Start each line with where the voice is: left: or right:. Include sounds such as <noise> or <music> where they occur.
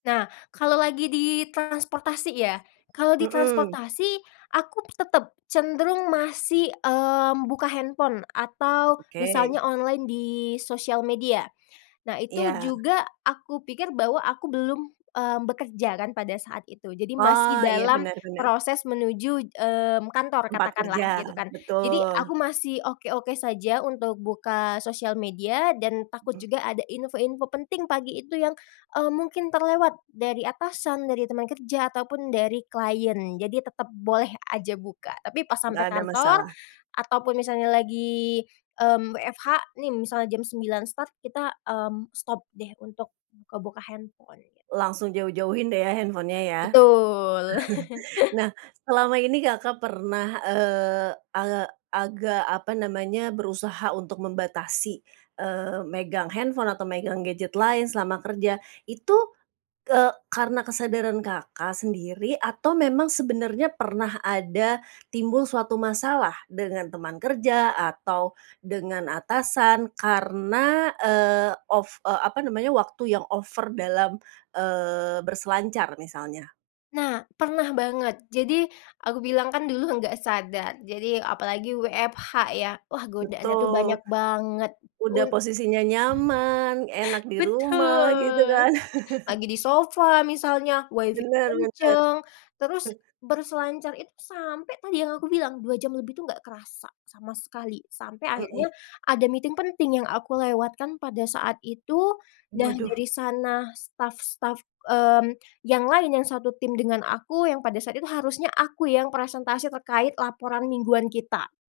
left: Nah kalau lagi di transportasi ya, kalau di
right: Mhm.
left: transportasi aku tetep cenderung masih, eee, membuka handphone atau misalnya
right: Oke.
left: online di sosial media, nah itu
right: Iya.
left: juga aku pikir bahwa aku belum, eee, bekerja kan pada saat itu jadi masih
right: Oh iya
left: dalam
right: benar benar.
left: proses menuju, mmm, kantor
right: Tempat
left: katakanlah gitu
right: kerja,
left: kan. Jadi
right: betul.
left: aku masih oke-oke saja untuk buka sosial media dan takut
right: Mhm.
left: juga ada info-info penting pagi itu yang, eee, mungkin terlewat, dari atasan, dari teman kerja, ataupun dari klien jadi tetep boleh aja buka, tapi pas sampai
right: Gak ada
left: kantor,
right: masalah.
left: ataupun misalnya lagi, mmm, WFH nih misalnya jam 9.00 start, kita, mmm, stop deh untuk, buka-buka handphone gitu.
right: Langsung jauh-jauhin deh ya handphonenya ya?
left: Betul. <chuckles>
right: <chuckles> Nah selama ini Kakak, pernah, eee, agak agak apa namanya berusaha untuk membatasi, eee, megang handphone atau megang gadget lain selama kerja itu, ke karena kesadaran Kakak sendiri atau memang sebenarnya pernah ada timbul suatu masalah dengan teman kerja atau, dengan atasan karena, eee, ov eee, apa namanya waktu yang over dalam, eee, berselancar misalnya.
left: Nah, pernah banget jadi aku bilang kan dulu gak sadar, jadi apalagi WFH ya wah godaannya tuh
right: Betul,
left: banyak banget,
right: udah
left: un
right: posisinya nyaman, enak di rumah, gitu
left: Betul,
right: kan?
left: lagi
right: <chuckles>
left: di sofa misalnya Wi-Fi
right: Bener bener.
left: kenceng terus
right: Huh.
left: berselancar itu sampai tadi yang aku bilang 2 jam lebih tuh nggak kerasa sama sekali, sampai akhirnya
right: Mmm.
left: ada meeting penting yang aku lewatkan pada saat itu, nah
right: Waduh.
left: dari sana staf-staf, mmm, yang lain yang 1 tim dengan aku yang pada saat itu harusnya aku yang presentasi terkait laporan mingguan kita.